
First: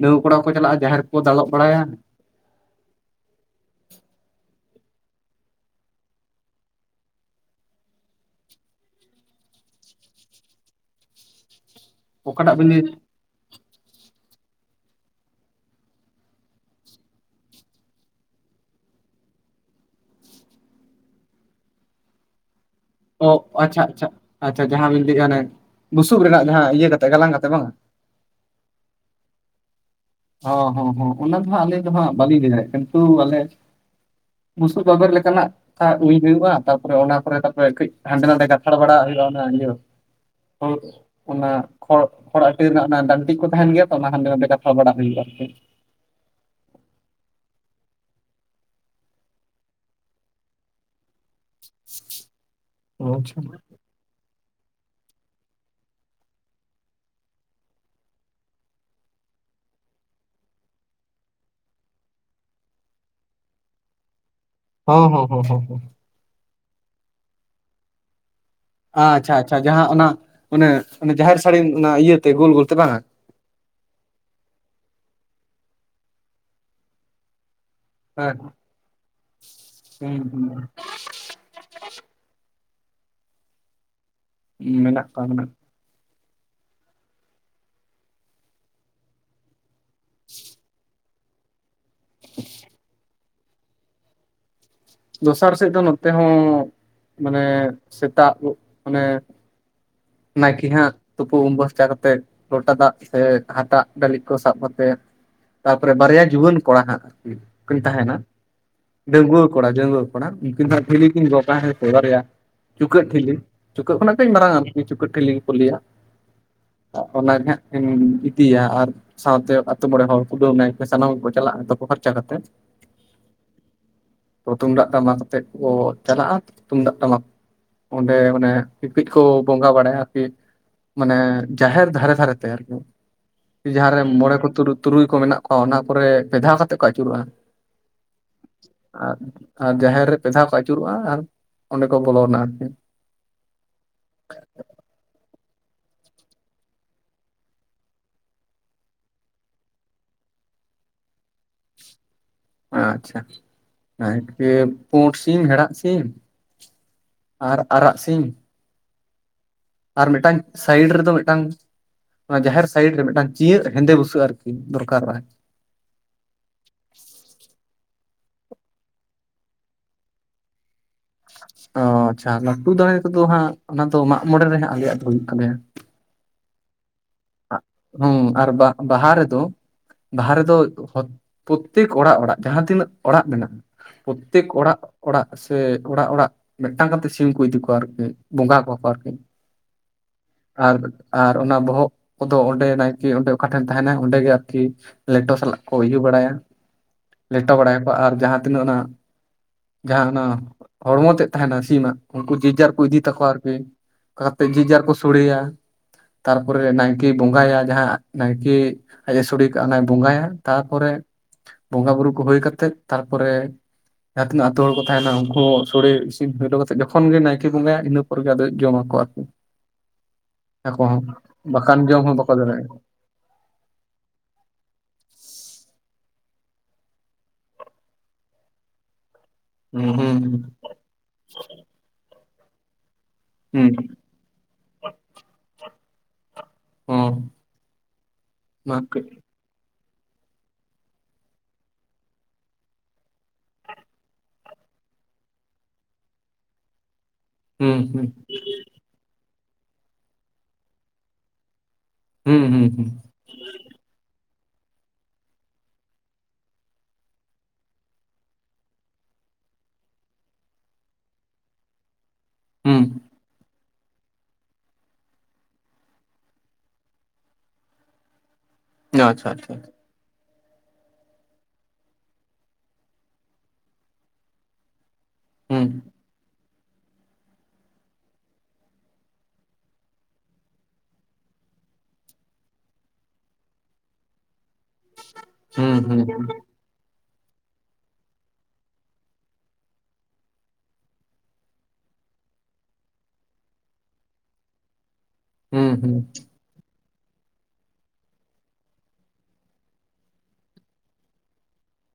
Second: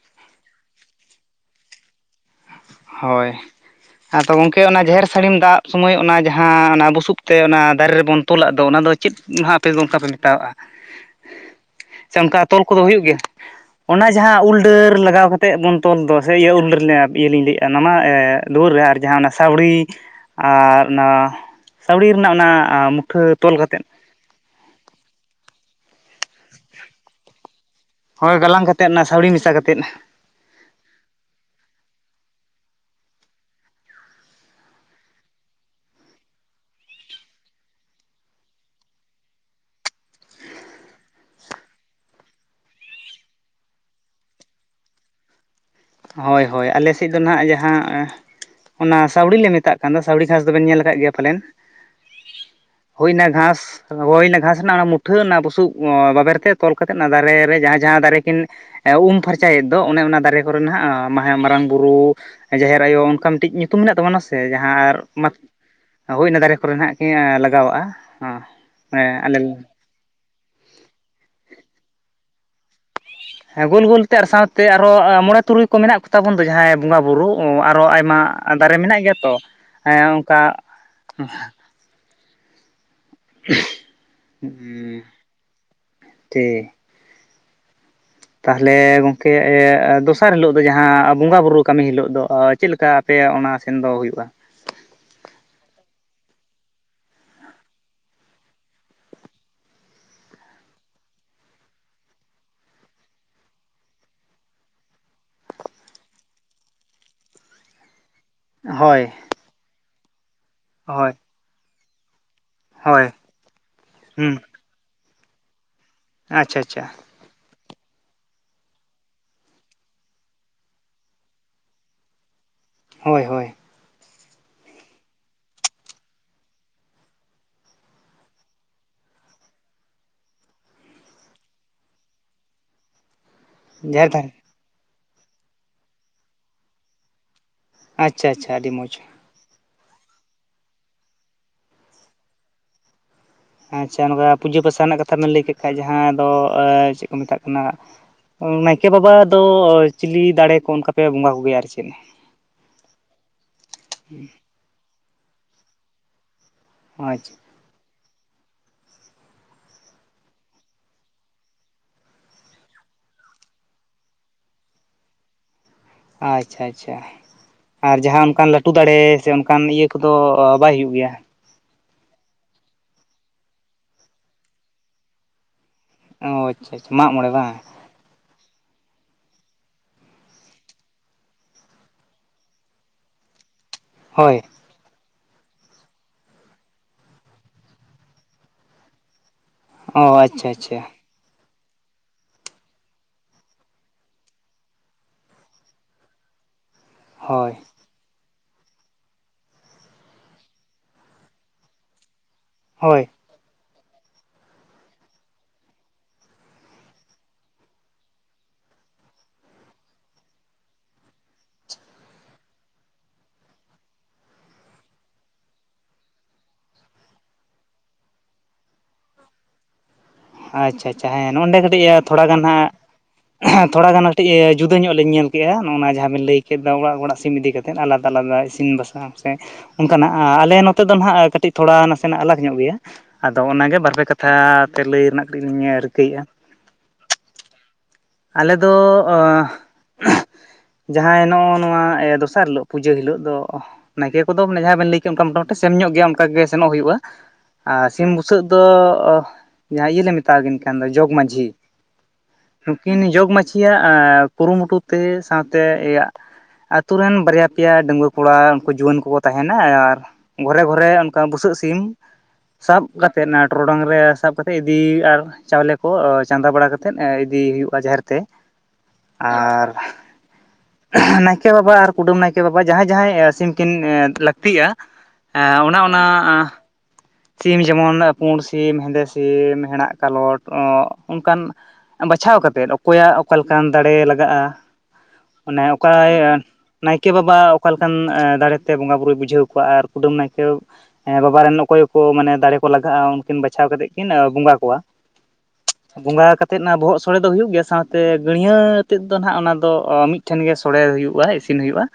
ᱰᱟᱺᱜᱽᱣᱟᱹ ᱠᱚᱲᱟ ᱪᱟᱞᱟᱜ-ᱟ ᱡᱟᱦᱮᱨ ᱠᱚ ᱫᱟᱞᱚᱵ ᱵᱟᱲᱟᱭᱟ ᱦᱳᱭ ᱟᱫᱚ ᱜᱚᱝᱠᱮ ᱚᱱᱟ ᱡᱟᱦᱮᱨ ᱥᱟᱹᱲᱤᱢ ᱫᱟᱵ ᱥᱚᱢᱚᱭ ᱚᱱᱟ ᱡᱟᱦᱟᱸ ᱚᱱᱟ ᱵᱩᱥᱩᱵ ᱛᱮ ᱚᱱᱟ ᱫᱟᱨᱮ ᱨᱮᱵᱚᱱ ᱛᱞᱟᱜ ᱫᱚ ᱚᱱᱟ ᱫᱚ ᱪᱮᱫ ᱱᱷᱟᱜ ᱟᱯᱮ ᱫᱚ ᱚᱱᱠᱟ ᱯᱮ ᱢᱮᱛᱟᱣᱟᱜ-ᱟ? ᱥᱮ ᱚᱱᱠᱟ ᱚᱠᱟᱴᱟᱜ ᱛᱚᱞ ᱵᱤᱱ ᱠᱚᱫᱚ ᱦᱩᱭᱩᱜ ᱜᱮᱭᱟ? ᱚᱱᱟ ᱡᱟᱦᱟᱸ ᱩᱞ ᱰᱟᱹᱨ ᱞᱟᱜᱟᱣ ᱠᱟᱛᱮᱫ ᱵᱚᱱ ᱛᱚᱞ ᱫᱚ ᱥᱮ ᱤᱭᱟᱹ ᱩᱞ ᱰᱟᱹᱨ ᱤᱭᱟᱹ ᱞᱤᱧ ᱞᱟᱹᱭᱮᱫ-ᱟ ᱚᱱᱟ ᱢᱟ ᱫᱩᱣᱟᱹᱨ ᱨᱮ ᱟᱨ ᱡᱟᱦᱟᱸ ᱚᱱᱟ ᱥᱟᱹᱣᱲᱤ ᱟᱨ ᱚᱱᱟ ᱥᱟᱹᱣᱲᱤ ᱨᱮᱱᱟᱜ ᱚᱱᱟ ᱟ ᱚ ᱟᱪᱪᱷᱟ ᱟᱪᱪᱷᱟ ᱟᱪᱪᱷᱟ ᱡᱟᱦᱟᱸ ᱵᱤᱱ ᱞᱟᱹᱭᱮᱫ-ᱟ ᱚᱱᱮ ᱵᱩᱥᱩᱵ ᱨᱮᱱᱟᱜ ᱡᱟᱦᱟᱸ ᱤᱭᱟᱹ ᱠᱟᱛᱮ ᱜᱟᱞᱟᱝ ᱠᱟᱛᱮ ᱵᱟᱝ? ᱦᱳᱭ ᱜᱟᱞᱟᱝ ᱠᱟᱛᱮᱫ ᱚᱱᱟ ᱥᱟᱣᱲᱤ ᱢᱮᱥᱟ ᱠᱟᱛᱮᱫ ᱦᱚᱸ ᱦᱚᱸ ᱚᱱᱟ ᱫᱚ ᱦᱟᱸᱜ ᱟᱹᱞᱤᱧ ᱫᱚ ᱦᱟᱸᱜ ᱵᱟᱹᱞᱤᱧ ᱞᱟᱹᱭ ᱫᱟᱲᱭᱟᱜ-ᱟ ᱠᱤᱱᱛᱩ ᱟᱞᱮ ᱵᱩᱥᱩᱵ ᱵᱟᱵᱮᱨ ᱞᱮᱠᱟᱱᱟᱜ ᱩᱧ ᱦᱩᱭᱩᱜ-ᱟ ᱛᱟᱯᱚᱨᱮ ᱚᱱᱟ ᱠᱚᱨᱮ ᱛᱟᱯᱚᱨᱮ ᱠᱟᱹᱡ ᱦᱟᱸᱰᱮ ᱱᱟᱰᱮ ᱜᱟᱛᱷᱟᱲ ᱵᱟᱲᱟᱣᱟᱜ ᱦᱩᱭᱩᱜ-ᱟ ᱚᱱᱟ ᱤᱭᱟᱹ ᱚᱱᱟ ᱠᱷᱚᱲ ᱠᱷᱚᱲ ᱟᱹᱴᱤ ᱨᱮᱱᱟᱜ ᱚᱱᱟ ᱰᱟᱹᱱᱴᱤᱡ ᱠᱚ ᱛᱟᱦᱮᱱ ᱜᱮᱭᱟ ᱛᱚ ᱚᱱᱟ ᱦᱟᱱᱟᱛᱮ ᱜᱟᱛᱷᱟᱲ ᱵᱟᱲᱟ ᱦ [unintelligible] ᱦᱳᱭ ᱦᱳᱭ ᱟᱞᱮ ᱥᱮᱫ ᱫᱚ [unintelligible] ᱡᱟᱦᱟᱸ ᱚᱱᱟ ᱥᱟᱹᱣᱲᱤ ᱞᱮ ᱢᱮᱛᱟᱜ ᱠᱟᱱᱟ‌ᱫᱚ ᱚᱱᱟ ᱥᱟᱣᱲᱤ ᱜᱷᱟᱸᱥ ᱫᱚᱵᱮᱱ ᱧᱮᱞ ᱟᱠᱟᱫ ᱜᱮᱭᱟ ᱯᱟᱞᱮᱱ? ᱦᱳᱭ ᱚᱱᱟ ᱟᱪᱪᱷᱟ ᱜᱷᱟᱸᱥ ᱦᱳᱭ ᱚᱱᱟ ᱜᱷᱟᱥ ᱨᱮᱱᱟᱜ ᱚᱱᱟ ᱢᱩᱴᱷᱟᱹᱱ ᱚᱱᱟ ᱵᱩᱥᱩᱵ ᱵᱟᱵᱮᱨ ᱛᱮ ᱛᱚᱞ ᱠᱟᱛᱮᱫ ᱚᱱᱟ ᱫᱟᱨᱮ ᱨᱮ ᱡᱟᱦᱟᱸ ᱡᱟᱦᱟᱸ ᱫᱟᱨᱮ ᱠᱤᱱ ᱩᱢ ᱯᱷᱟᱨᱪᱟᱭᱮᱫ ᱫᱚ ᱚᱱᱮ ᱚᱱᱟ ᱫᱟᱨᱮ ᱠᱚ ᱠᱚᱨᱮ ᱱᱷᱟᱜ ᱢᱟᱨᱟᱝ ᱵᱩᱨᱩ ᱡᱟᱦᱮᱨ ᱟᱭᱳ ᱚᱱᱠᱟ ᱢᱤᱫᱴᱤᱡ ᱧᱩᱛᱩᱢ ᱢᱮᱱᱟᱜ ᱛᱟᱵᱚᱱᱟ ᱥᱮ ᱟᱨ ᱦᱚᱸ ᱦᱚᱸ ᱦᱚᱸ ᱦᱚᱸ ᱦᱚᱸ ᱦᱳᱭ ᱤᱱᱟ ᱫᱟᱨᱮ ᱠᱚᱨᱮ ᱱᱟᱜ ᱜᱮ ᱞᱟᱜᱟᱣᱟᱜᱼᱟ, ᱦᱚᱸ ᱟᱪᱪᱷᱟ ᱟᱪᱪᱷᱟ ᱡᱟᱦᱟᱸ ᱚᱱᱟ ᱚᱱᱮ ᱡᱟᱦᱮᱨ ᱥᱟᱹᱲᱤᱢ ᱚᱱᱟ ᱤᱭᱟᱹᱛᱮ ᱜᱳᱞ ᱜᱳᱞᱛᱮ ᱵᱟᱝᱟ? ᱦᱮᱸ ᱜᱳᱞ ᱜᱳᱞᱛᱮ ᱟᱨ ᱥᱟᱶᱛᱮ ᱟᱨᱦᱚ ᱢᱚᱬᱮ ᱛᱩᱨᱩᱭ ᱠᱚ ᱢᱮᱱᱟᱜ ᱠᱚᱛᱟ ᱵᱚᱱ ᱫᱚ ᱡᱟᱦᱟᱸᱭ ᱵᱚᱸᱜᱟ ᱵᱩᱨᱩ ᱟᱨᱦᱚ ᱟᱭ ᱟᱭᱢᱟ ᱦᱮᱸ ᱫᱟᱨᱮ ᱢᱮᱱᱟᱜ ᱜᱮᱭᱟ ᱛᱚ ᱦᱩᱸ ᱚᱱᱠᱟ ᱦᱩᱸ ᱢᱮᱱᱟᱜ ᱠᱚᱣᱟ ᱢᱮᱱᱟᱜ ᱴᱷᱤᱠ ᱛᱟᱦᱚᱞᱮ ᱜᱚᱢᱠᱮ ᱫᱚᱥᱟᱨ ᱦᱤᱞᱳᱜ ᱫᱚ ᱡᱟᱦᱟᱸ ᱵᱚᱸᱜᱟ ᱵᱩᱨᱩ ᱠᱟᱹᱢᱤ ᱦᱤᱞᱳᱜ ᱫᱚ ᱪᱮᱫ ᱞᱮᱠᱟ ᱟᱯᱮ ᱚᱱᱟ ᱥᱮᱱᱫᱚ ᱦᱩᱭᱩᱜᱼᱟ? ᱫᱚᱥᱟᱨ ᱥᱮᱫ ᱫᱚ ᱱᱚᱛᱮ ᱦᱚᱸ ᱢᱟᱱᱮ ᱥᱮᱛᱟᱜ ᱜᱚᱜ ᱢᱟᱱᱮ, ᱱᱟᱭᱠᱤ ᱦᱟᱸᱜ ᱛᱩᱯᱩ ᱩᱢ ᱵᱚᱥᱪᱟ ᱠᱟᱛᱮᱜ ᱞᱚᱴᱟ ᱫᱟᱜ ᱥᱮ ᱦᱟᱴᱟᱜ ᱰᱟᱹᱞᱤ ᱠᱚ ᱥᱟᱵ ᱠᱟᱛᱮᱜ, ᱛᱟᱯᱚᱨᱮ ᱵᱟᱨᱭᱟ ᱡᱩᱣᱟᱹᱱ ᱠᱚᱲᱟ ᱦᱟᱸᱜ ᱟᱨᱠᱤ ᱠᱤᱱ ᱛᱟᱦᱮᱸᱱᱟ ᱦᱳᱭ ᱰᱟᱺᱜᱩᱭᱟᱹ ᱠᱚᱲᱟ ᱡᱟᱺᱜᱩᱣᱟᱹ ᱠᱚᱲᱟ ᱩᱱᱠᱤᱱ ᱫᱚ ᱦᱟᱸᱜ ᱦᱳᱭ ᱴᱷᱤᱞᱤ ᱠᱤᱱ ᱜᱚᱜᱟ ᱦᱮᱸ ᱥᱮ ᱵᱟᱨᱮᱭᱟ ᱪᱩᱠᱟᱹᱜ ᱦᱳᱭ ᱴᱷᱤᱞᱤ ᱪᱩᱠᱟᱹᱜ ᱠᱷᱚᱱᱟᱜ ᱠᱟᱹᱡ ᱦᱮᱸ ᱢᱟᱨᱟᱝᱟ ᱪᱩᱠᱟᱹᱜ ᱴᱷᱤᱞᱤ ᱜᱮ ᱠᱚ ᱞᱟᱹᱭᱟ᱾ ᱟᱪᱪᱷᱟ ᱟᱪᱪᱷᱟ᱾ ᱵᱟᱱᱟᱨ ᱜᱮ ᱦᱟᱸᱜ ᱠᱤᱱ ᱤᱫᱤᱭᱟ ᱟᱨ ᱥᱟᱶᱛᱮ ᱟᱛᱳ ᱢᱚᱬᱮ ᱦᱚᱲ ᱠᱩᱰᱟᱹᱢ ᱱᱟᱭᱠᱮ ᱥᱟᱱᱟᱢ ᱠᱚ ᱪᱟᱞᱟᱜᱼᱟ ᱛᱚᱯᱚ ᱯᱷᱟᱨᱪᱟ ᱠᱟᱛᱮ, ᱦᱳᱭ ᱦᱳᱭ ᱛᱚ ᱛᱩᱢᱫᱟᱜ ᱴᱟᱢᱟᱠ ᱟᱛᱮᱫ ᱠᱚ ᱪᱟᱞᱟᱜᱼᱟ, ᱛᱩᱢᱫᱟᱜ ᱴᱟᱢᱟᱠ ᱚᱸᱰᱮ ᱢᱟᱱᱮ [unintelligible] ᱠᱚ ᱵᱚᱸᱜᱟ ᱵᱟᱲᱟᱭᱟ ᱟᱨᱠᱤ, ᱢᱟᱱᱮ ᱡᱟᱦᱮᱨ ᱫᱷᱟᱨᱮ ᱫᱷᱟᱨᱮ ᱛᱮ ᱟᱨᱠᱤ ᱡᱟᱦᱟᱸᱨᱮ ᱡᱟᱦᱮᱨ ᱛᱷᱟᱱ ᱢᱚᱬᱮ ᱠᱚ ᱛᱩᱨᱩᱭ ᱠᱚ ᱢᱮᱱᱟᱜ ᱠᱚᱣᱟ ᱚᱱᱟ ᱠᱚᱨᱮ ᱯᱮ ᱫᱷᱟᱣ ᱠᱟᱛᱮᱫ ᱠᱚ ᱟᱹᱪᱩᱨᱚᱜᱼᱟ᱾ ᱟᱪᱪᱷᱟ ᱟᱪᱪᱷᱟ ᱟᱹᱰᱤ ᱢᱚᱡᱽ᱾ ᱟᱨ, ᱟᱨ ᱡᱟᱦᱮᱨ ᱨᱮ ᱯᱮ ᱫᱷᱟᱣ ᱠᱚ ᱟᱹᱪᱩᱨᱚᱜᱼᱟ ᱟᱨ ᱚᱸᱰᱮ ᱠᱚ ᱵᱚᱞᱚᱱᱟ ᱟᱨᱠᱤ ᱟᱪᱪᱷᱟ ᱱᱚᱝᱠᱟ ᱯᱩᱡᱟᱹ ᱯᱟᱥᱟ ᱱᱟᱜ ᱠᱟᱛᱷᱟ ᱵᱮᱱ ᱞᱟᱹᱭ ᱠᱮᱫ ᱠᱷᱟᱡ ᱡᱟᱦᱟᱸ ᱫᱚ ᱪᱮᱫ ᱠᱚ ᱢᱮᱛᱟᱜ ᱠᱟᱱᱟ ᱱᱟᱭᱠᱮ ᱵᱟᱵᱟ ᱫᱚ ᱪᱤᱞᱤ ᱫᱟᱲᱮ ᱠᱚ ᱚᱱᱠᱟ ᱯᱮ ᱵᱚᱸᱜᱟ ᱠᱚᱜᱮᱭᱟ ᱟᱨ ᱪᱮᱫ? ᱟᱪᱪᱷᱟ, [unintelligible] ᱯᱩᱸᱰ ᱥᱤᱢ ᱦᱮᱲᱟᱜ ᱥᱤᱢ᱾ ᱟᱪᱪᱷᱟ᱾ ᱟᱨ ᱟᱨᱟᱜ ᱥᱤᱢ᱾ ᱟᱨ ᱢᱤᱫᱴᱟᱝ ᱥᱟᱭᱤᱰ ᱨᱮᱫᱚ ᱢᱤᱫᱴᱟᱝ, ᱚᱱᱟ ᱡᱟᱦᱮᱨ ᱥᱟᱭᱤᱰ ᱨᱮ ᱢᱤᱫᱴᱟᱝ ᱪᱤᱭᱟᱹᱜ ᱦᱮᱸᱫᱮ ᱵᱩᱥᱟᱹᱜ ᱟᱨᱠᱤ ᱫᱚᱨᱠᱟᱨᱚᱜᱼᱟᱭ᱾ ᱟᱪᱪᱷᱟ ᱟᱪᱪᱷᱟ᱾ ᱟᱨ ᱡᱟᱦᱟᱸ ᱚᱱᱠᱟᱱ ᱞᱟᱹᱴᱩ ᱫᱟᱲᱮ ᱥᱮ ᱚᱱᱠᱟᱱ ᱤᱭᱟᱹ ᱠᱚᱫᱚ ᱵᱟᱭ ᱦᱩᱭᱩᱜ ᱜᱮᱭᱟ? ᱚ ᱟᱪᱪᱷᱟ ᱞᱟᱹᱴᱩ ᱫᱟᱬᱮ ᱠᱚᱫᱚ ᱦᱟᱸᱜ ᱚᱱᱟ ᱫᱚ ᱢᱟᱜ ᱢᱚᱬᱮ ᱨᱮ ᱦᱟᱸᱜ ᱟᱞᱮᱭᱟᱜ ᱫᱚ ᱦᱩᱭᱩᱜ ᱛᱟᱞᱮᱭᱟ᱾ ᱚ ᱟᱪᱪᱷᱟ ᱟᱪᱪᱷᱟ ᱢᱟᱜ ᱢᱚᱬᱮ ᱵᱟᱝ ᱦᱩᱸ ᱟᱨ ᱵᱟᱦᱟ ᱨᱮ ᱫᱚ ᱵᱟᱦᱟ ᱨᱮᱫᱚ ᱯᱚᱛᱛᱮᱠ ᱚᱲᱟᱜ ᱚᱲᱟᱜ ᱡᱟᱦᱟᱸ ᱛᱤᱱᱟᱹᱜ ᱚᱲᱟᱜ ᱢᱮᱱᱟᱜᱼᱟ, ᱦᱳᱭ ᱯᱚᱛᱛᱮᱠ ᱚᱲᱟᱜ ᱚᱲᱟᱜ ᱥᱮ ᱚᱲᱟᱜ ᱚᱲᱟᱜ ᱢᱤᱫᱴᱟᱝ ᱠᱟᱛᱮ ᱥᱤᱢ ᱠᱚ ᱤᱫᱤ ᱠᱚᱣᱟ ᱟᱨᱠᱤ ᱵᱚᱸᱜᱟ ᱠᱚᱣᱟ ᱠᱚ ᱟᱨᱠᱤ᱾ ᱚ ᱟᱪᱪᱷᱟ ᱟᱨ, ᱟᱪᱪᱷᱟ ᱟᱨ ᱚᱱᱟ ᱵᱚᱦᱚᱜ ᱠᱚᱫᱚ ᱚᱸᱰᱮ ᱱᱟᱭᱠᱤ ᱚᱸᱰᱮ ᱚᱠᱟ ᱴᱷᱮᱱ ᱛᱟᱦᱮᱸᱱᱟᱭ ᱚᱸᱰᱮ ᱜᱮ ᱟᱨᱠᱤ ᱞᱮᱴᱚ ᱥᱟᱞᱟᱜ ᱠᱚ ᱤᱭᱟᱹ ᱵᱟᱲᱟᱭᱟ ᱞᱮᱴᱚ ᱦᱳᱭ ᱵᱟᱲᱟᱭᱟᱢ᱾ ᱟᱨ ᱡᱟᱦᱟᱸ ᱛᱤᱱᱟᱹᱜ ᱚᱱᱟ ᱡᱟᱦᱟᱸ ᱚᱱᱟ ᱦᱚᱲᱢᱚ ᱛᱮᱫ ᱛᱟᱦᱮᱱᱟ ᱥᱤᱢᱟᱜ, ᱩᱱᱠᱩ ᱡᱮ ᱡᱟᱨ ᱠᱚ ᱤᱫᱤ ᱦᱳᱭ ᱛᱟᱠᱚᱣᱟ ᱟᱨᱠᱤ, ᱚᱱᱠᱟ ᱠᱟᱛᱮ ᱡᱮ ᱡᱟᱨ ᱠᱚ ᱥᱚᱲᱮᱭᱟ ᱛᱟᱨᱯᱚᱨᱮ ᱱᱟᱭ ᱠᱤ ᱵᱚᱸᱜᱟᱭᱟ ᱡᱟᱦᱟᱸ ᱱᱟᱭᱠᱮ ᱟᱡ ᱮ ᱥᱳᱲᱮ ᱠᱟᱜ ᱚᱱᱟᱭ ᱵᱚᱸᱜᱟᱭᱟ, ᱛᱟᱨᱯᱚᱨᱮ ᱵᱚᱸᱜᱟ ᱵᱩᱨᱩ ᱠᱚ ᱦᱩᱭ ᱠᱟᱛᱮᱫ ᱛᱟᱨᱯᱚᱨᱮ ᱡᱟᱦᱟᱸ ᱛᱤᱱᱟᱹᱜ ᱟᱛᱩ ᱦᱚᱲ ᱠᱚ ᱛᱟᱦᱮᱱᱟ ᱩᱱᱠᱩ ᱦᱚᱸ ᱥᱳᱲᱮ ᱤᱥᱤᱱ ᱦᱳᱭ ᱦᱚᱴᱚ ᱠᱟᱛᱮ ᱡᱚᱠᱷᱚᱱ ᱜᱮ ᱱᱟᱭᱠᱮ ᱵᱚᱸᱜᱟᱭᱟ ᱤᱱᱟᱹ ᱯᱚᱨᱮ ᱜᱮ ᱟᱫᱚ ᱡᱚᱢᱟ ᱠᱚ ᱟᱨᱠᱤ ᱟᱠᱚ ᱟᱪᱪᱷᱟ ᱦᱚᱸ ᱟᱪᱪᱷᱟ ᱦᱮᱸ ᱱᱚᱜ ᱱᱚᱰᱮ ᱵᱟᱠᱷᱟᱱ ᱠᱟᱹᱴᱤᱡ ᱡᱚᱢ ᱦᱚᱸ ᱛᱷᱚᱲᱟ ᱵᱟᱠᱚ ᱜᱟᱱ ᱫᱟᱲᱮᱭᱟᱜᱼᱟ ᱦᱟᱸᱜ ᱛᱷᱚᱲᱟ ᱜᱟᱱ ᱠᱟᱹᱴᱤᱡ ᱡᱩᱫᱟᱹ ᱧᱚᱜ ᱞᱤᱧ ᱧᱮᱞ ᱠᱮᱜ-ᱟ ᱱᱚᱜ ᱱᱟ ᱡᱟᱦᱟᱸ ᱵᱮᱱ ᱞᱟᱹᱭ ᱠᱮᱫ ᱫᱚ ᱚᱲᱟᱜ ᱚᱲᱟᱜ ᱥᱤᱢ ᱤᱫᱤ ᱠᱟ ᱛᱮᱫ ᱟᱞᱟᱫᱟ ᱟᱞᱟᱫᱟ ᱤᱥᱤᱱ ᱵᱟᱥᱟᱝ ᱦᱮᱸ ᱦᱩᱸ ᱚᱱᱠᱟᱱᱟᱜ ᱦᱩᱸ ᱟᱞᱮ ᱱᱚᱛᱮ ᱫᱚ ᱱᱟᱦᱟᱜ ᱠᱟᱹᱴᱤᱡ ᱛᱷᱚᱲᱟ ᱱᱟᱥᱮᱱᱟᱜ ᱟᱞᱟᱜᱽ ᱧᱚᱜ ᱜᱮᱭᱟ, ᱟᱫᱚ ᱦᱩᱸ ᱚᱱᱟᱜᱮ ᱵᱟᱨ ᱯᱮ ᱠᱟ ᱛᱷᱟ ᱛᱮ ᱞᱟᱹᱭ ᱨᱮᱱᱟᱜ ᱠᱟᱹᱴᱤᱡ ᱞᱤᱧ ᱨᱤᱠᱟᱹᱭᱮᱜᱼᱟ᱾ ᱦᱩᱸ ᱟᱞᱮ ᱫᱚ ᱢᱟ ᱠᱟᱹᱡ [unintelligible] ᱡᱟᱦᱟᱸᱭ ᱱᱚᱜᱼᱚ ᱱᱚᱣᱟ ᱫᱚᱥᱟᱨ ᱦᱤᱞᱳᱜ ᱯᱩᱡᱟᱹ ᱦᱤᱞᱳᱜ ᱫᱚ, ᱱᱟᱭᱠᱮ ᱠᱚᱫᱚ ᱡᱟᱦᱟᱸᱭ ᱵᱮᱱ ᱞᱟᱹᱭ ᱠᱮᱜ ᱚᱱᱠᱟ ᱢᱚᱴᱟᱢᱩᱴᱤ ᱥᱮᱢ ᱧᱚᱜ ᱜᱮᱭᱟ, ᱚᱱᱠᱟ ᱜᱮ ᱥᱮᱱᱚᱜ ᱦᱩᱭᱩᱜᱼᱟ᱾ ᱦᱩᱸ ᱟᱨ ᱦᱩᱸ ᱥᱤᱢ ᱵᱩᱥᱟᱹᱜ ᱫᱚ ᱡᱟᱦᱟᱸᱭ ᱤᱭᱟᱹ ᱞᱮ ᱢᱮᱛᱟᱣ ᱠᱤᱱ ᱠᱟᱱ ᱫᱚ ᱡᱚᱜᱽ ᱢᱟᱡᱷᱤ ᱦᱩᱸ ᱦᱩᱸ ᱦᱩᱸ ᱱᱩᱠᱤᱱ ᱡᱚᱜᱽ ᱢᱟᱹᱪᱷᱤᱭᱟᱜ ᱠᱩᱨᱩᱢᱩᱴᱩ ᱛᱮ ᱥᱟᱶᱛᱮ ᱮᱭᱟᱜ ᱟᱛᱳ ᱨᱮᱱ ᱵᱟᱨᱭᱟ ᱯᱮᱭᱟ ᱰᱟᱝᱣᱟᱹ ᱠᱚᱲᱟ ᱩᱱᱠᱩ ᱡᱩᱣᱟᱹᱱ ᱠᱚᱠᱚ ᱛᱟᱦᱮᱱᱟ ᱟᱨ ᱜᱷᱚᱨᱮ ᱜᱷᱚᱨᱮ ᱚᱱᱠᱟ ᱵᱩᱥᱟᱹᱜ ᱥᱤᱢ᱾ ᱥᱟᱵ ᱦᱩᱸ ᱠᱟᱛᱮᱫ ᱚᱱᱟ ᱴᱚᱨᱚᱰᱚᱝ ᱨᱮ ᱥᱟᱵ ᱠᱟᱛᱮᱫ ᱤᱫᱤ ᱟᱨ ᱪᱟᱣᱞᱮ ᱠᱚ ᱪᱟᱸᱫᱟ ᱵᱟᱲᱟ ᱠᱟᱛᱮ ᱤ ᱤᱫᱤ ᱦᱩᱭᱩᱜᱼᱟ ᱡᱟᱦᱮᱨ ᱛᱮ ᱟᱪᱪᱷᱟ ᱟᱪᱪᱷᱟ ᱟᱨ ᱱᱟᱭᱠᱮ ᱵᱟᱵᱟ ᱟᱨ ᱠᱩᱰᱟᱹᱢ ᱱᱟᱭᱠᱮ ᱵᱟᱵᱟ ᱡᱟᱦᱟᱸᱭ ᱡᱟᱦᱟᱸᱭ ᱥᱤᱢ ᱠᱤᱱ ᱞᱟᱹᱠᱛᱤᱜᱼᱟ᱾ ᱦᱩᱸ ᱚᱱᱟ ᱚᱱᱟ ᱟ ᱥᱤᱢ ᱡᱮᱢᱚᱱ ᱯᱩᱸᱰ ᱥᱤᱢ, ᱦᱮᱸᱫᱮ ᱥᱤᱢ, ᱦᱮᱲᱟᱜ ᱠᱟᱞᱚᱴ, ᱚᱱᱠᱟᱱ ᱵᱟᱪᱷᱟᱣ ᱠᱟᱛᱮᱫ ᱚᱠᱚᱭᱟᱜ ᱚᱠᱟᱞᱮᱠᱟᱱ ᱫᱟᱲᱮ ᱞᱟᱜᱟᱜᱼᱟ ᱚᱱᱮ ᱦᱩᱸ ᱦᱩᱸ ᱚᱠᱟᱭ ᱱᱟᱭᱠᱮ ᱵᱟᱵᱟ ᱚᱠᱟ ᱞᱮᱠᱟᱱ ᱫᱟᱲᱮᱛᱮ ᱵᱚᱸᱜᱟ ᱵᱩᱨᱩᱭ ᱵᱩᱡᱷᱟᱹᱣ ᱠᱚᱣᱟ ᱟᱨ ᱠᱩᱰᱟᱹᱢ ᱱᱟᱭᱠᱮ ᱦᱮᱸ ᱵᱟᱵᱟᱨᱮᱱ ᱚᱠᱚᱭ ᱢᱟᱱᱮ ᱫᱟᱨᱮ ᱠᱚ ᱞᱟᱜᱟᱜᱼᱟ ᱩᱱᱠᱤᱱ ᱵᱟᱪᱷᱟᱣ ᱠᱟᱛᱮ ᱠᱤᱱ ᱵᱚᱸᱜᱟ ᱠᱚᱣᱟ ᱦᱩᱸ ᱦᱩᱸ ᱵᱚᱸᱜᱟ ᱠᱟᱛᱮ ᱟᱛᱮᱫ ᱚᱱᱟ ᱵᱚᱦᱚᱜ ᱥᱚᱲᱮ ᱫᱚ ᱦᱩᱭᱩᱜ ᱜᱮᱭᱟ ᱥᱟᱶᱛᱮ ᱜᱟ. ᱲᱭᱟᱹ ᱟᱛᱮᱫ ᱫᱚ ᱱᱟᱦᱟᱜ ᱚᱱᱟ ᱫᱚ ᱢᱤᱫᱴᱷᱮᱱ ᱜᱮ ᱥᱚᱲᱮ ᱦᱩᱭᱩᱜᱼᱟ ᱤᱥᱤᱱ ᱦᱩᱭᱩᱜᱼᱟ᱾ [inaudible]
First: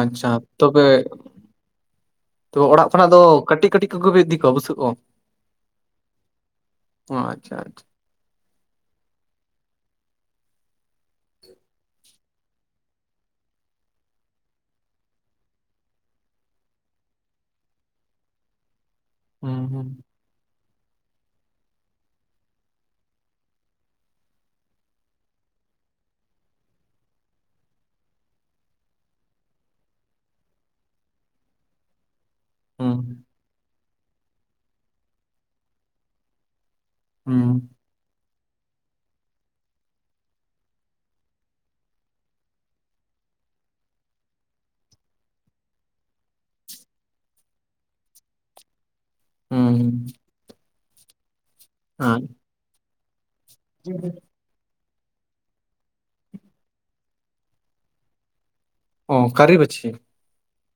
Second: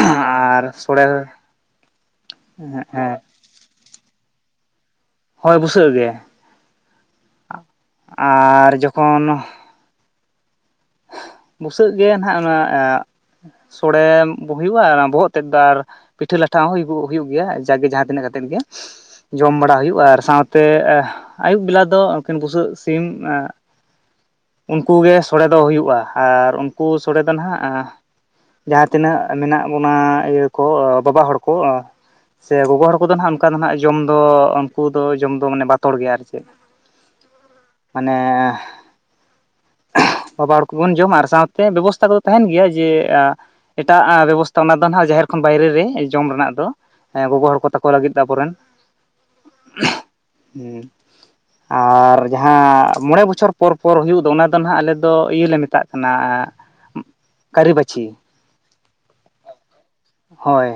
ᱟᱪᱪᱷᱟ ᱛᱚᱵᱮ ᱥᱚᱲᱮ ᱛᱚ ᱚᱲᱟᱜ ᱠᱷᱚᱱᱟᱜ ᱦᱮᱸ ᱫᱚ ᱠᱟᱹᱴᱤᱡ ᱠᱟᱹᱴᱤᱡ [unintelligible] ᱤᱫᱤᱠᱚ ᱵᱩᱥᱟ. ᱠᱚ ᱦᱳᱭ ᱵᱩᱥᱟᱹᱜ ᱜᱮ ᱟᱪᱪᱷᱟ ᱟᱪᱪᱷᱟ᱾ ᱟᱨ ᱡᱚᱠᱷᱚᱱ ᱵᱩᱥᱟᱹᱜ ᱜᱮ ᱱᱟᱜ ᱚᱱᱟ ᱥᱚᱲᱮ ᱠᱚ ᱦᱩᱭᱩᱜᱼᱟ ᱵᱚᱦᱚᱜ ᱛᱮᱫ ᱫᱚ ᱟᱨ ᱯᱤᱴᱷᱟᱹ ᱞᱟᱴᱷᱟ ᱦᱚᱸ ᱦᱩᱭᱩᱜ ᱦᱩᱭᱩᱜ ᱜᱮᱭᱟ ᱡᱟᱜᱮ ᱡᱟᱦᱟᱸᱛᱤᱱᱟᱹᱜ ᱠᱟᱛᱮᱜ ᱜᱮ ᱡᱚᱢ ᱦᱩᱸ ᱵᱟᱲᱟ ᱦᱩᱸ ᱦᱩᱭᱩᱜᱼᱟ ᱟᱨ ᱥᱟᱶ ᱛᱮ ᱟᱹᱭᱩᱵ ᱵᱮᱞᱟ ᱫᱚ ᱩᱱᱠᱤᱱ ᱵᱩᱥᱟᱹᱜ ᱥᱤᱢ ᱩᱱᱠᱩ ᱜᱮ ᱥᱚᱲᱮ ᱫᱚ ᱦᱩᱭᱩᱜᱼᱟ ᱟᱨ ᱩᱱᱠᱩ ᱥᱚᱲᱮ ᱫᱚ ᱱᱟᱦᱟᱜ ᱡᱟᱦᱟᱸ ᱛᱤᱱᱟᱹᱜ ᱢᱮᱱᱟᱜ ᱵᱚᱱᱟ ᱤᱭᱟᱹ ᱠᱚ ᱵᱟᱵᱟ ᱦᱚᱲ ᱠᱚ᱾ ᱥᱮ ᱜᱚᱜᱚ ᱦᱚᱲ ᱦᱩᱸ ᱠᱚᱫᱚ ᱦᱟᱜ ᱚᱱᱠᱟ ᱫᱚ ᱱᱟᱦᱟᱜ ᱡᱚᱢ ᱫᱚ ᱩᱱᱠᱩ ᱫᱚ ᱡᱚᱢ ᱫᱚ ᱢᱟᱱᱮ ᱵᱟᱛᱚᱨ ᱜᱮᱭᱟ ᱟᱨ ᱪᱮᱫ᱾ ᱦᱩᱸ ᱢᱟᱱᱮ ᱵᱟᱵᱟ ᱦᱚᱲ ᱠᱚ ᱵᱚᱱ ᱡᱚᱢ ᱟᱨ ᱥᱟᱶᱛᱮ ᱵᱮᱵᱚᱥᱛᱷᱟ ᱠᱚᱫᱚ ᱛᱟᱦᱮᱱ ᱜᱮᱭᱟ ᱡᱮ ᱮᱴᱟᱜ ᱵᱮᱵᱚᱥᱛᱷᱟ ᱚᱱᱟ ᱫᱚ ᱱᱟᱜ ᱡᱟᱦᱮᱨ ᱠᱷᱚᱱ ᱵᱟᱭᱨᱮ ᱨᱮ ᱡᱚᱢ ᱨᱮᱱᱟᱜ ᱫᱚ᱾ ᱦᱮᱸ ᱜᱚᱜᱚ ᱦᱚᱲ ᱠᱚ ᱛᱟᱠᱚ ᱞᱟᱹᱜᱤᱫ ᱫᱚ ᱟᱵᱚᱨᱮᱱ ᱾ ᱦᱩᱸ ᱟᱨ ᱦᱩᱸ ᱡᱟᱦᱟᱸ ᱢᱚᱬᱮ ᱵᱚ [unintelligible] ᱵᱚᱪᱷᱚᱨ ᱯᱚᱨ ᱯᱚᱨ ᱦᱩᱭᱩᱜ ᱫᱚ ᱚᱱᱟ ᱫᱚ ᱟᱜ ᱟᱞᱮ ᱫᱚ ᱤᱭᱟᱹ ᱞᱮ ᱢᱮᱛᱟᱜ ᱠᱟᱱᱟ ᱠᱟᱹᱨᱤᱵᱟᱹᱪᱷᱤ᱾ ᱚ ᱠᱟᱹᱨᱤᱵᱟᱹᱪᱷᱤ᱾ ᱦᱳᱭ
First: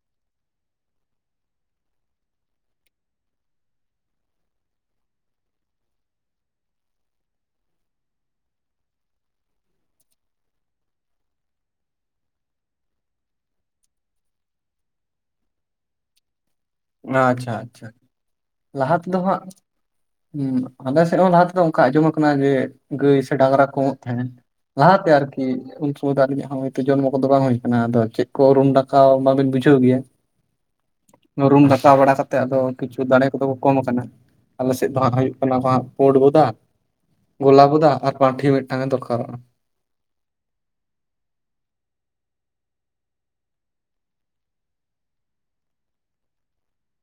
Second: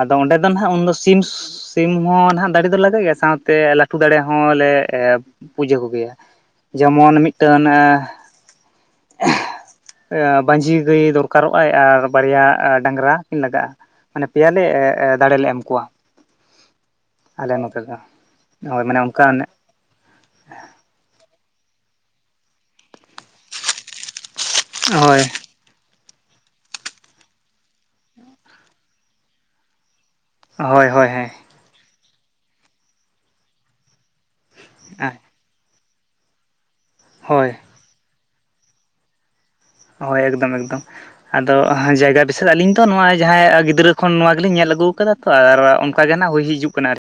ᱟᱫᱚ ᱚᱸᱰᱮ ᱫᱚ ᱱᱟᱜ ᱩᱱᱫᱚ ᱥᱤ ᱥᱤᱢ ᱦᱚᱸ ᱱᱟᱜ ᱫᱟᱨᱮ ᱫᱚ ᱞᱟᱜᱟᱜ ᱜᱮᱭᱟ ᱥᱟᱶᱛᱮ ᱞᱟᱹᱴᱩ ᱫᱟᱨᱮ ᱦᱚᱸᱞᱮ ᱯᱩᱡᱟᱹ ᱠᱚᱜᱮᱭᱟ᱾ ᱡᱮᱢᱚᱱ ᱢᱤᱫᱴᱮᱱ ᱵᱟᱹᱡᱷᱤ ᱜᱟᱹᱭ ᱫᱚᱨᱠᱟᱨᱚᱜ ᱟᱭ ᱟᱨ ᱵᱟᱨᱭᱟ ᱰᱟᱝᱨᱟ ᱠᱤᱱ ᱞᱟᱜᱟᱜᱼᱟ᱾ ᱯᱮᱭᱟᱞᱮ ᱫᱟᱲᱮᱞᱮ ᱮᱢ ᱠᱚᱣᱟ᱾ ᱟᱪᱪᱷᱟ ᱟᱞᱮ ᱱᱚᱛᱮ ᱟᱪᱪᱷᱟ ᱫᱚ ᱦᱳᱭ ᱞᱟᱦᱟ ᱢᱟᱱᱮ ᱛᱮᱫᱚ ᱚᱱᱠᱟᱱ ᱦᱟᱜ ᱦᱩᱸ ᱟᱞᱮ ᱥᱮᱫ ᱦᱚᱸ ᱞᱟᱦᱟ ᱛᱮᱫᱚ ᱚᱱᱠᱟ ᱟᱸᱡᱚᱢ ᱟᱠᱟᱱᱟ ᱡᱮ ᱜᱟᱹᱭ ᱥᱮ ᱰᱟᱝᱨᱟ ᱠᱚᱢᱚᱜ ᱛᱟᱦᱮᱸᱱ ᱾ ᱞᱟᱦᱟᱛᱮ ᱦᱳᱭ ᱟᱨᱠᱤ ᱩᱱᱫᱚ ᱟᱹᱞᱤᱧ ᱦᱚᱸ ᱦᱚᱭᱛᱚ ᱡᱚᱱᱢᱚ ᱠᱚᱫᱚ ᱵᱟᱝ ᱦᱩᱭ ᱟᱠᱟᱱᱟ ᱟᱱᱟ ᱟᱫᱚ ᱪᱮᱫ ᱠᱚ ᱨᱩᱢ ᱰᱟᱠᱟᱣ ᱚᱱᱟᱵᱤᱱ ᱵᱩᱡᱷᱟᱹᱣ ᱜᱮᱭᱟ᱾ ᱦᱳᱭ ᱦᱳᱭ ᱦᱮ ᱨᱩᱢ ᱜᱟᱰᱟᱠᱟᱣ ᱵᱟᱲᱟ ᱠᱟᱛᱮ ᱟᱫᱚ ᱠᱤᱪᱷᱩ ᱫᱟᱲᱮ ᱠᱚᱫᱚ ᱠᱚᱢ ᱟᱠᱟᱱᱟ ᱟᱞᱮᱥᱮᱫ ᱫᱚ ᱦᱟᱜ ᱦᱩᱭᱩᱜ ᱯᱩᱸᱰ ᱵᱚᱫᱟ, ᱦᱳᱭ ᱜᱳᱞᱟ ᱵᱚᱫᱟ, ᱟᱨ ᱯᱟᱹᱴᱷᱤ, ᱢᱤᱫᱴᱟᱝ ᱮ ᱫᱚᱨᱠᱟᱨᱚᱜᱼᱟ᱾ ᱦᱳᱭ ᱮᱠᱫᱚᱢ ᱮᱠᱫᱚᱢ ᱟᱫᱚ ᱡᱟᱭᱜᱟ ᱵᱤᱥᱟᱮᱫ ᱟᱹᱞᱤᱧ ᱫᱚ ᱱᱚᱣᱟ ᱡᱟᱦᱟᱸ ᱜᱤᱫᱽᱨᱟᱹ ᱠᱷᱚᱱ ᱱᱚᱣᱟ ᱜᱮᱞᱤᱧ ᱧᱮᱞ ᱟᱹᱜᱩ ᱟᱠᱟᱫᱟ᱾ ᱛᱚ ᱟᱨ ᱚᱱᱠᱟ ᱜᱮ ᱱᱟᱜ ᱦᱩᱭ ᱦᱤᱡᱩᱜ ᱠᱟᱱᱟ ᱟᱨᱼ᱾